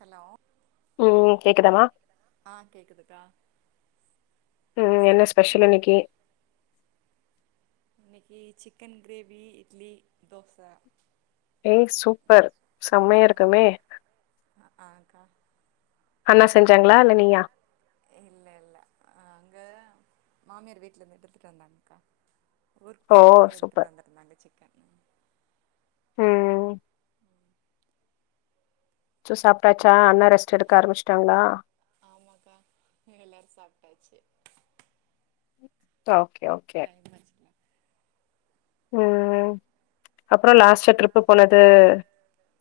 Hello ம் கேக்குதாம்மா ஆ கேக்குதுக்கா ஆ என்ன சொல்லுங்கக்கா ஸ்பெஷல் இன்னக்கு இன்னைக்கி சிக்கன் கிரேவி இட்லி தோச எய் சூப்பர் செம்மையா இருக்குமே அக்ஆங்க்கா அண்ணா செஞ்சாங்ளா இல்ல நீயா இல்ல இல்ல அங்க மாமியார் வீட்லருந்து எடுத்துட்டு வந்தாங்க்கா ஊருக் ஓ! போய்ருந்தாங்க எடுத்துட் சூப்பர். வந்துருந்தாங்க சிக்கன் ம் சோ சாப்டாச்சா அண்ண ரெஸ்ட் எடுக்க ஆ ஆரமிச்ட்டாங்ளா ஆமாக்கா இங்க எல்லாரு சாப்டாச்சு ஓகே ஓகே [unintelligible] ம் அப்ரோ லாஸ்ட்டா ட்ரிப்பு போனது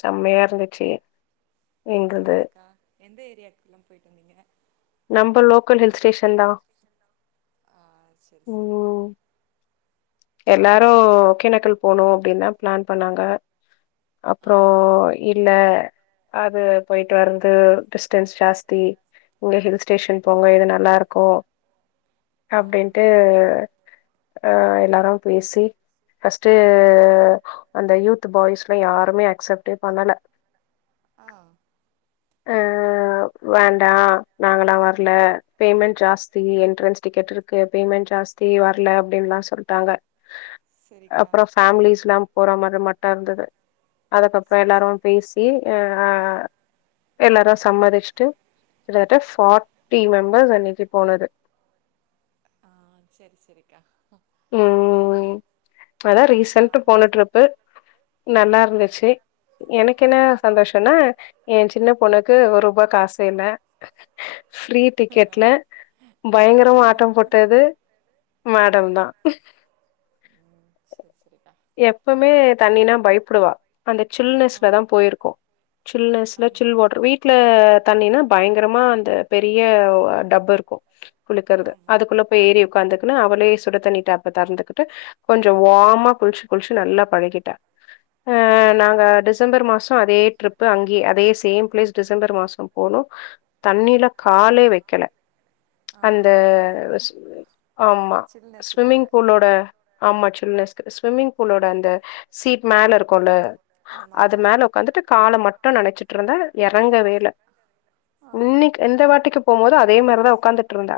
செம்மயாருந்துச்சு ஆ அக்கா எந்த ஏரியாக்குளா போய்ட்டு வந்தீங்க நம்ப லோக்கல் ஹில் ஸ்டேஷன் தா ஆ சரி சரி கா ம். எல்லாரு ஒகேணக்கல் போனு அப்டின் தா ப்ளான் பண்ணாங்க அப்ரோ ஆக்கா இல்ல அது போய்ட்டு வர்றது டிஸ்டன்ஸ் ஜாஸ்தி இங்க ஹில்ஸ்டேஷன் போங்க இது நல்லாருக்கு ஆ அப்டின்ட்டு அ எல்லாரு பேசி பஸ்ட்டு அந்த யூத் பாய்ஸ்ல யாருமே அக்சப்டே பண்ணல ஆ ஆ வேண்டா நாங்களா வர்ல பேமெண்ட் ஜாஸ்தி என்ட்ரன்ஸ் டிக்கெட்ருக்கு பேமெண்ட் ஜாஸ் தி வர்ல அப்டின்லா சொல்ட்டாங்க செரிக்கா அப்ரோ பேம்லீஸ்லா போறா மாரி மட்டு இருந்துது அதுக்கப்ரோ செரி எல்லாரு செரிக்கா பேஸ் பி அ அ எல்லாரு சம்மதிச்ட்டு டு ஃபாட்டி மெம்பர்ஸ் அன்னிக்கு போனது ஆ சரி சரிக்கா ம் அதா நா ரீசன்ட் போன ட்ரிப்பு நல்லாருந்துச்சு ஆ எனக்கென்ன சந்தோஷன்னா என் சின்ன பொண்ணுக்கு ஒரூபா காசே இல்ல ஃப்ரீ டிக்கட்ல ஆமா பயங்கரமா ஆமா ஆட்டம்போட்டது ஆ மேடம் தா ம் சரி சரிக்கா எப்பமே தண்ணினா பய்ப்டுவா அந்த ஆ சில்னஸ்ல தா போயிருக்கோ சில்னஸ்ல ஆமா சில்வாட்டர் வீட் ட்ல தண்ணினா பயங்கரமா அந்த பெரிய டப்புருக்கு குளிக்கறது ஆமா அதுக்குள்ள போய் ஏரி உக்காந்துக்குன்னு அவளே சுடு தண்ணி டாப்ப தெறந்துகிட்டு கொஞ்சோ வாமா குளுச்சு குளுச்சு நல்லா பழகிட்டா ஆ நாங்க டிஸ் டிசம்பர் மாசோ அதே ட்ரிப்பு அங்கயே அதே சேம் பிளேஸ் டிசம்பர் மாசோ போனோ தண்ணில காலே வெக்கல ஆ அந்த பயோ ஆமா சில்னஸுக்காக ஸ்விமிங் பூலோட ஆமா சில்னஸ்க்கு ஸ்விமிங் பூலோட அந்த சீட் மேல இருக்குல்ல அது ஆமாமா மேல உக்காந்துட்டு கால மட்டு நனச்சிட்ருந்த எறங்க வேல ஆ இன்னைக்கு இந்த வாட்டிக்கு போம்போது அதே மாரிதா உக்காந்துட்ருந்தா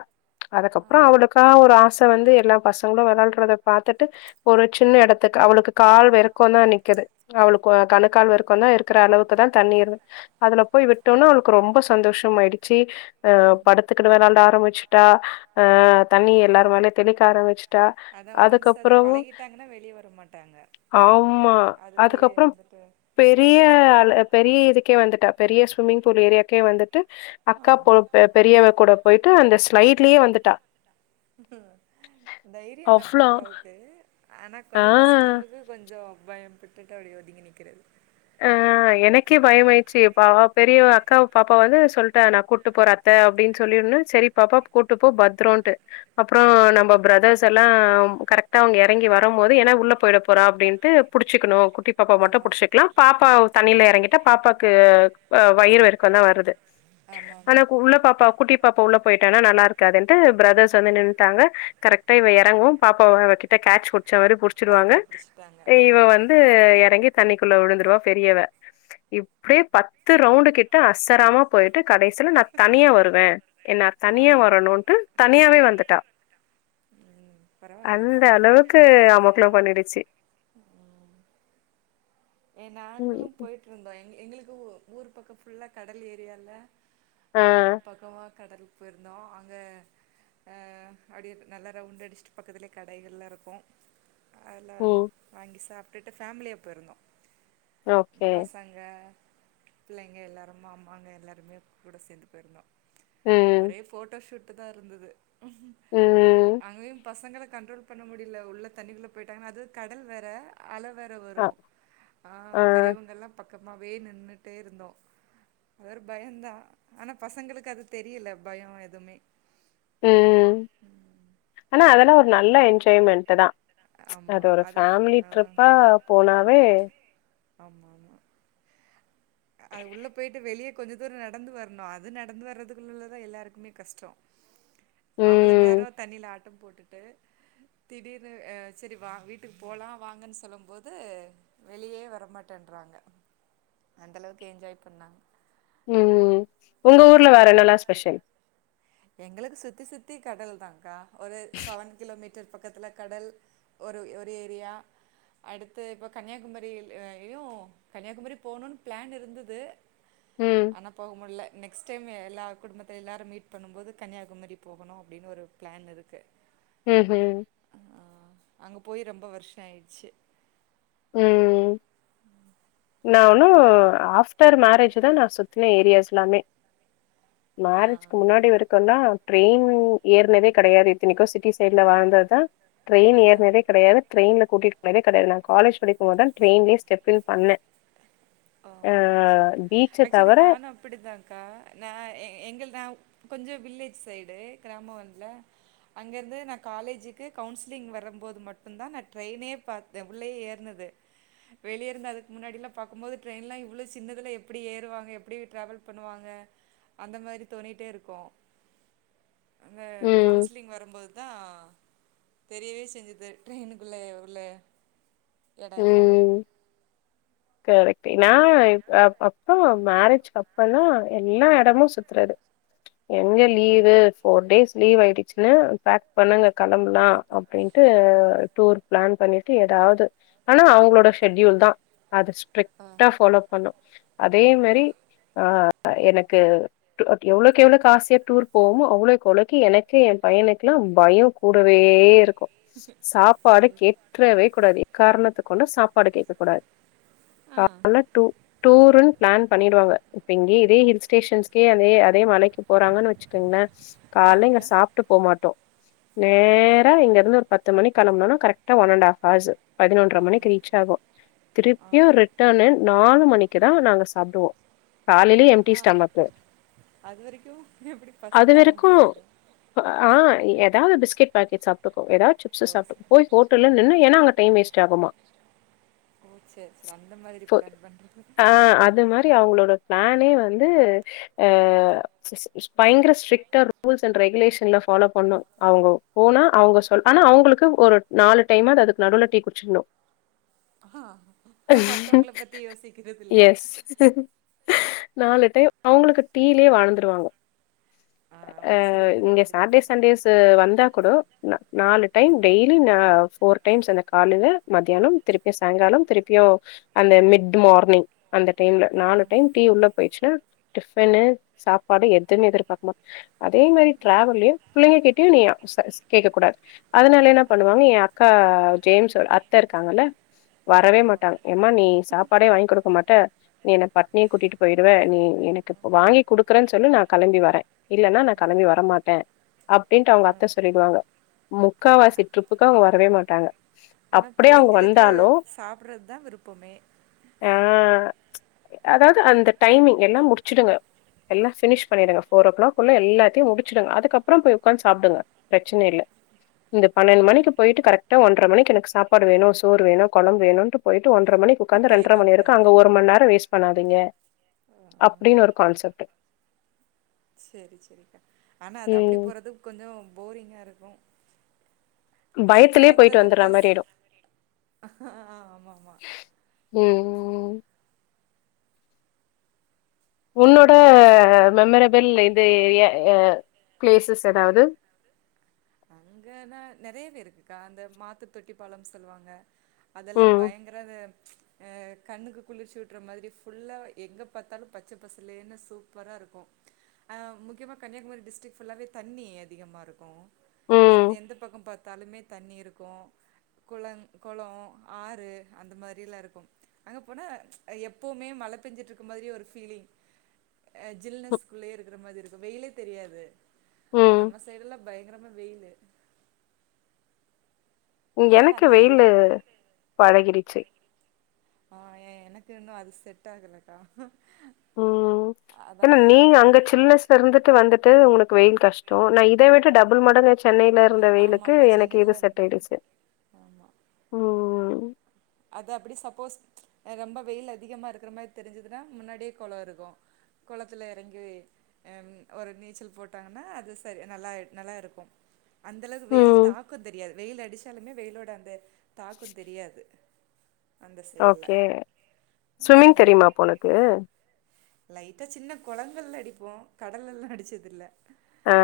ஆ அதுக்கப்றோ அவளுக் கா ஒரு ஆச வந்து எல்லா பசங்களு வெளாடறத பாத்துட்டு ஒரு சின்ன எடத்துக்கு அவளுக்கு கால் வெறுக்கே தா நிக்குது அவளுக்கு கணுக்கால் வெறுக்கேதா இருக்கற அளவுக்கு தா தண்ணி இரு அதுல போய் விட்டோனா அவளுக்கு ரொம்ப சந்தோஷம் ஆயிடுச்சு அ படுத்துக்கிடு வேளான்ட ஆரம்மிச்சுட்டா அ தண்ணி எல்லாருமேலயு தெளிக்க ஆரம்மிச்சு ட்டா அதுக்கப்பறவு முன்ன வெளிய வர மாட்டாங்க ஆமா அதுக்குள்ளே அதுக்கப்றோம் இருந்துட்டு பெரிய ஆளு பெரிய இதுக்கே வந்துட்டா பெரிய ஸ்விம்மிங் ஃபூல் ஏரியாக்கே வந்துட்டு ஆ அக்கா போ பெ பெரியவ கூட போயிட்டு அந்த ஸ்லைட்லயே வந்துட்டா தைரியந்தா அவ்ளோ பாப்பாவுக் கு ஆனா ஆ கொஞ்சோ ஃபர்ஸ்ட் டைமுக்கு கொஞ்சோ பயம் பட்டுட்டு அப்டியே ஒதுங்கி நிக்கறது ஆ எனக்கே பயம்யாடுச்சு பாவ பெரியவ அக்காவ பாப்பா வந்து சொல் டா நா கூட்டு போற அத்த அப்டின்னு சொல்லி ஒன்ன செரி பாப்பா கூட்டு போ பத்ரோன்ட்டு அப்றோ நம்ம ப்ரதர்ஸ் எல்லா கரெக்ட்டா அவங்க எறங்கி வரம் போது ஏன்னா உள்ள போயிட போறா அப்டின்ட்டுப் புடிச்சிக்கணு குட்டிப் பாப்பா மட்டு ஆமா புடிச்சிக்கலா பாப்பாவ் தண்ணியில எறங்கிட்டா பாப்பாக்கு அக் வவ் வயிறு வெறுக்கோந்தா வருது ஆமா ஆமா ஆனாக்கு உள்ள பாப்பா கூட்டிப் பாப்பா உள்ள போயிட்டானா நல்லா இருக்காதுன்ட்டு ப்ரதர்ஸ் வந்து நின்டாங்க கரெக்டா இவ எறங்கவு பாப்பாவ அவகிட் ட்ட கேட்ச் புச்சமாரி புடுச்சிடுவாங்க கரெக்டா புடிச்சுட்டாங்க இ இவ வந்து எறங்கி தண்ணிக்குள்ள விழுந்துட் டுவா பெரியவ இப்டியே பத்து ரவுண்டு கிட்ட அசராமா போயிட்டு கடைசியில நா தனியா வருவ என்னா ஆ தனியா வரணுன்ட்டு தனியாவே வந்துட்டா ம் அந்த பரவால்லக்கா அளவுக்கு அமக்களோ பண்ணிடுச்சு ஏ நாங்களு ம். போயிட்ருந்தோ எங் எங்களுக்கு ஊர் பக்கோ ஃபுல்லா கடல் ஏரியால ஆ அ பக்கமா கடலுக்கு போயிருந்தோ அங்க ஆ அப்டியே நல்லா ரவுண்ட் அடிச்சுட்டு பக்கத்துலயே கடைகள்லாருக்கு அதுல்லா ம் வாங்கி சாப்ட்டுட்டு ஃபேமிலியா போயிருந்தோ ம் ஓகே பசங்க புள்ளைங்க எல்லாரு மாமாங்க எல்லாருமே கூட சேந்து போயிருந்தோ ம் ஒரே ஃபோட்டோ சூட்டு தா இருந்தது ம் அங்கயு பசங்கள கண்ட்ரோல் பண்ண முடியல உள்ள தண்ணிக்குள்ள போயிட்டாங்கன்னா அது கடல் வேற அல வேற ஆ வரு ஆ பெரியவங்கலா பக்கமாவே நின்னுட்டே இருந்தோ அவர் பயோன்தா ஆனா பசங்களுக்கு அது தெரியல பயோ எதுமே ம் ஆனா அதெல்லா ஒரு நல்ல என்ஜாய்மெண்ட்டு தா ம்ச் அது ஆமா ஒரு ஃபேமிலி ஆ ட்ரிப்பா போனாவே ஆமா ஆமா அ அது உள்ள போயிட்டு வெளியே கொஞ்ச தூரோ நடந்து வர்ணு அது நடந்து வரதுக்குள்ளல்ல தா எல்லாருக்குமே கஷ்டோ அவளோ நேரோ ம் தண்ணில ஆட்டம் போட்டுட்டு திடீர்னு ஆ செரி வா வீட்டுக்கு போலா வாங்கன்னு சொல்லும் போது வெளியே வரமாட்டேன்றாங்க அந்த அளவுக்கு என்ஜாய் பண்ணாங்க ம் உங்க ஊர்ல வேற என்னலா ஸ்பெஷல் எங்களுக்கு சுத்தி சுத்தி கடல் தாங்க்கா ஒரு செவன் கிலோமீட்டர் பக்கத்துல கடல் ஒரு ஒரு ஏரியா அடுத்து இப்போ கன்யாகுமரிலயு கன்யாகுமரி போணுன்னு பிளான் இருந்தது ம் ஆனா போக முட்ல நெக்ஸ்ட் டைமு எல்லா குடும்பத்த எல்லாரு மீட் பண்ணும்போது கன்னியாகுமரி போகணு அப்டின்னு ஒரு பிளான் இருக்கு ம் ஹூ ஆ அங்க போய் ரொம்ப வருஷோ ஆயிருச்சி ம் நா ஒண்ணு ஆஃப் ஆஃப்டர் மேரேஜ் தா நா சுத்தின ஏரியாஸ் எல்லாமே ஆ மேரேஜ்க்கு முன்னாடி வரைக்குந்தா ட்ரெயின் ஏறுனதே கெடையாது இத்தனைக்கு சிட்டி சைட்ல வளந்ததுதா ட்ரெயின் அதா ஏறுனதே கெடையாது ட்ரெயின்ல கூட்டிட்டு போனதே கெடையாது நா காலேஜ் படிக்கும் போதுதா ட்ரெயின்லயே ஸ்டெப் இன் பண்ணே ஆ செரிக்கா பீச்ச ஆக்சுவலி தவர நானு அப் டிதாக்கா நா எ எங்கள்து நா கொஞ்ச வில்லேஜ் சைடு கிராமோல்ல அங்க இருந்து நா காலேஜுக்கு கவுன்சிலிங் வரம்போது மட்டுந்தா நா ட்ரெயினயே பாத் தே உள்ளயே ஏறுனது வெளிய இருந்து அதுக்கு முன்னாடில்லா பாக்கும் போது ட்ரெயின்லா இவ்வள சின்னதுல எப்டி ஏறுவாங்க எப்டி டிராவல் பண்ணுவாங்க அந்த மாரி தோணிட்டே இருக்கு அங்க ம் கவுன்சிலிங் வரம்போதுதா தெரியவே செஞ்சது ட்ரெயினுக்குள்ள உள்ள எடோ எல்லாமே ம் கரெக்ட் நா அ அப்போ மேரேஜ்க்கு அப் பதா எல்லா எடமு சுத்துறது எங்க ஆ லீவு ஃபோர் டேஸ் லீவ் ஆயிடுச்சுன்னா பேக் பண்ணுங்க கெளம்பலா அப்டின்ட்டு டூர் பிளான் பண்ணிட்டு ஏதாவது ஆனா அவங்களோட ஷெட்யூல்தா அத ஆ ஸ்ட்ரிக்டா ஃபாலோ பண்ணோ அதே மாரி ஆ ஆ எனக்கு டூ எவ்ளவுக் எவ்ளோ காஸ் சேத்து டூர்க்கு போவோமோ அவ்ளவுக் அவ்ளோ கு எனக்கு ஏ பையனுக்குல்லா பயோ கூடவே இருக்கு சாப்பாடு கேட்றவே கூடாது எக்காரணத் த கொண்டு சாப்பாடு கேக்க கூடாது ஆ காரண டூ டூருன்னு பிளான் பண்ணிடுவாங்க இப்ப இங்கயே இதே ஹில் ஸ்டேஷன்ஸ்கே அதே அதே மலைக்கு போறாங்கன்னு வச்சுக்கோங்களே ஆ காலேல இங்க அக்கா சாப்ட்டு போமாட்டோ நேரா இங்க இருந்து ஒரு பத்து மணிக்கு கெளம்புனோன்னா கரெக்டா ஒன் அண்ட் ஆஃப் ஹவர்ஸூ பதினொன் ற மணிக்கு ஆமா ரீச் ஆவோ ஆ திருப்பியு ரிட்டன்னு நாலு மணிக்குதா நாங்க சாப்டுவோ காலேலயு எம்டி ஆ ஸ்டோமக் அது வரைக்கு எப்டி பசி தாங்க வரைக்கு முடியாது ஆ ஏதாவது பிஸ்கட் பாக்கெட் சாப்ட்டுக்குவோ ஏதாவது சிப்ஸூ ஓ சரி சாப்ட்டுக்குவோ போய் ஹோட்டல்ல நின்னு ஏன்னா அங்க டைம் வேஸ்ட் ஆகுமா ஓ சேரி சேரி அந்த மாதிரி பிளான் பண்றது ஆ அது மா தி அவங்களோட பிளானே வந்து அ ஸ் பயங்கர ஸ்ட்ரிக்டா ரூல்ஸ் அண்ட் ரெகுலேஷன்லா ஃபாலோ பண்ணணு அவங்க போனா அவங்க சொல் ஆனா அவங்களுக்கு ஒரு நாலு டைம்மாது அதுக்கு நடுவுல டீ குடிச்சிட்ணு ஆ மத்தவங்கள பத்தி யோசிக்கிறது இல்ல எஸ் நாலு டைம் அவங்களுக்கு டீலயே வாழ்ந்துருவாங்க ஆ ஒரு சில பேர் இங்க சாட்டர்டே அப்டித்தாக்கா சண்டேஸ் து வந்தா கூடோ நா நாலு டைம் டெய்லி ந ஃபோர் டைம்ஸ் அந்த காலைல மத்தியானம் திருப்பி சாய்ங்காலம் திருப்பியு அந்த மிட் மார்னிங் அந்த டைம்ல ஆ நாலு டைம் டீ உள்ள பேயிட்ச்சுன்னா டிஃபனு சாப்பாடு எதுமே எதிர்பார்க்கமா அதே மாரி ட்ராவல்லயு புள்ளைங்க கேட்டு நீ ச கேக்க கூடாது அதனால என்னா பண்ணுவாங்க என் அக்கா ஜேம்ஸ் அத்த இருக்காங்கல்ல வரவே ஆமாமா மாட்டாங்க ஏம்மா நீ சாப்பாடே வாங் குடுக்க மாட்ட நீ என்ன பட்னியா கூட்டிட்டுப் போய்ருவ நீ எனக்கு வாங்கி குடுக்குறன் சொல்லு நா கெளம்பி வரே இல்லன்னா நா ஆ கெளம்பி வரமாட்டா அப்டின்ட்டு அவுங்க ஆ அத்த சொல்லிடுவாங்க முக்காவாசி ட்ரிப்புக்கு அவுங்க வரவே மாட்டாங்க ஆனா அப்டியே அவங்க புள்ளைங்களுக்கு வந்தாலு சாப்ட்றத் தா விருப்பமே ஆ அதாவ்து அந்த டைமிங் எல்லாம் முடிச்சிடுங்க எல்லா ஃபினிஷ் பண்ணிடுங்க ஃபோர் ஓ கிளாக்குல்லா எல்லாத்தையு முடிச்சுடுங்க அதுக்கப்புறம் போய் உக்காந்து சாப்டுங்க பிரச்சன இல்ல இந்த பன்னெண்டு மணிக்கு போயிட்டு கரெக்டா ஒன் ஒன்ற மணிக்கு எனக்கு சாப்பாடு வேணு சோறு வேணு கொழம்பு வேணுன்டு போய்ட்டு ஒன்ற மணிக்கு உக்காந்து ரெண்ட்ற கேக்க மணி வரைக்கு கூடாது அங்க ஒரு மண் நேரொ வேஸ்ட் பண்ணாதீங்க ஆ அப்டின்னு ஒரு கான்செப்டு செரி செரிக்கா ஆனா அது அப்டி ம் போறது கொஞ்சொ போரிங்கா இருக்கு சுத்தி பயத்திலயே போயிட்டு பாக்குறதும் வந்துற பிளஸ் மாரி ஆயிடு ஆ ஆமா ஆமா ம் ம் ம் உன்னோட மெமரபிள் இது எ அ ப்ளேஸஸ் எதாவ்து அங்கன்னா நறையவே இருக்குக்கா அந்த மாத்து தொட்டிப்பாலம் சொல்வாங்க அதெல்லாம் ம் பயங்கரது அ கண்ணுக்கு குளிர்ச்சு உட்டுற மாதிரி ஃபுல்லா எங்க பாத்தாலும் பச்ச பசலேன்னு சூப்பரா இருக்கும் அ முக்கியமா கன்னியாகுமரி டிஸ்ட்ரிக் ஃபுல்லாவே தண்ணி அதிகமாருக்கூ எந் ம் எந்த பக்கம் பாத்தாலுமே தண்ணி இருக்கூ குளங் கொளொ ஆறு அந்த மாரிலா இருக்கும் அங்க போனா எப்பவுமே மழ பேஞ்சிட்டுருக்க மாரியே ஒரு ஃபீலிங் அ ம் ஜில்னஸ்குள்ளயே இருக்கிற மாதிரி இருக்கூ வெயிலே தெரியாது ஆனா ம். நம்ம சைடு எல்லா பயங்கரமா வெயிலு அதனால எனக்கு அந்த ஏரியா வெயிலு பழகிருச்சி ஆ ஏ எனக்கு இன்னு அது செட் ஆகலக்கா ம் ஏன்னா அதாங்க நீ அங்க சில்னஸ்ல இருந்துட்டு வந்துட்டு உனக்கு வெயில் கஷ்டோ நா இத விட்டு டபுள் மடங்குச் சென்னையில இருந்த வெயிலுக்கு ஆமாமா எனக்கு இது சென்னைல செட் பயங் ஆய்டுச்சு ஆமா ம் அது அப்டி சப்போஸ் ரொம்ப வெயில் அதிகமா இருக்கிற மாரி தெரிஞ்சுதுன்னா முன்னாடியே கொளொ இருக்கூ கொளத்துல எறங்கி அம் ஒரு நீச்சல் போட்டாங்கன்னா அது சரி நல்லா நல்லா இருக்கும் அந்த அளவுக்கு வெயில் ம் தாக்கொந் தெரியாது வெயில் அடிச்சாலுமே வெயிலோட அந்த தாக்கொந் தெரியாது அந்த ஓகே சைட்ல ஸ்விம்மிங் தெரியுமா அப்போ உனக்கு லைட்டா சின்ன கொளங்கள்ல அடிப்போ கடல்லல்லா அடிச்சது இல்ல ஆ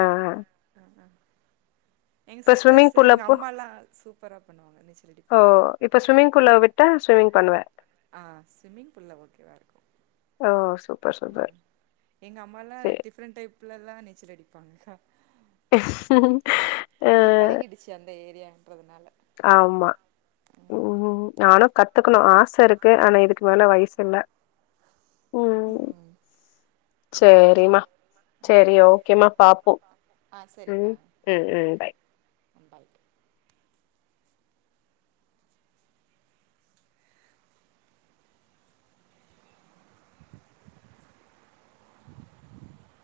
அ அ எங்க இப்ப ஸ்விம்மிங் சிஸ்டர்ஸு பூல் எங்க அப்போ அம்மால்லா சூப்பரா பண்ணுவாங்க நீச்சல் ஓ அடிப்பாங்க இப்ப ஸ்விம்மிங் பூல்ல விட்டா ஸ்விம்மிங் பண்ணுவ ஆ ஸ்விம்மிங் பூல்ல ஓகேவா இருக்கு ஆ சூ ம் எங்க அம்மாலா டிஃப்ரெண்ட் டைப்ல எல்லா நீச்சல் அடிப்பாங்கா ஆ அவுங்களுக்கு பழகிடுச்சு அந்த ஏரியான்றதுனால ஆம்மா ம் நானும் கத்துக்னு ஆச இருக்கு ஆனா இதுக்கு மேல வயசு இல்ல ம் சேரிம்மா சேரி ஓகேம்மா பாப்போ ஆ ம் சரிக்கா ம் ம் ஓகே பை அம்பாய்க்க [inaudible]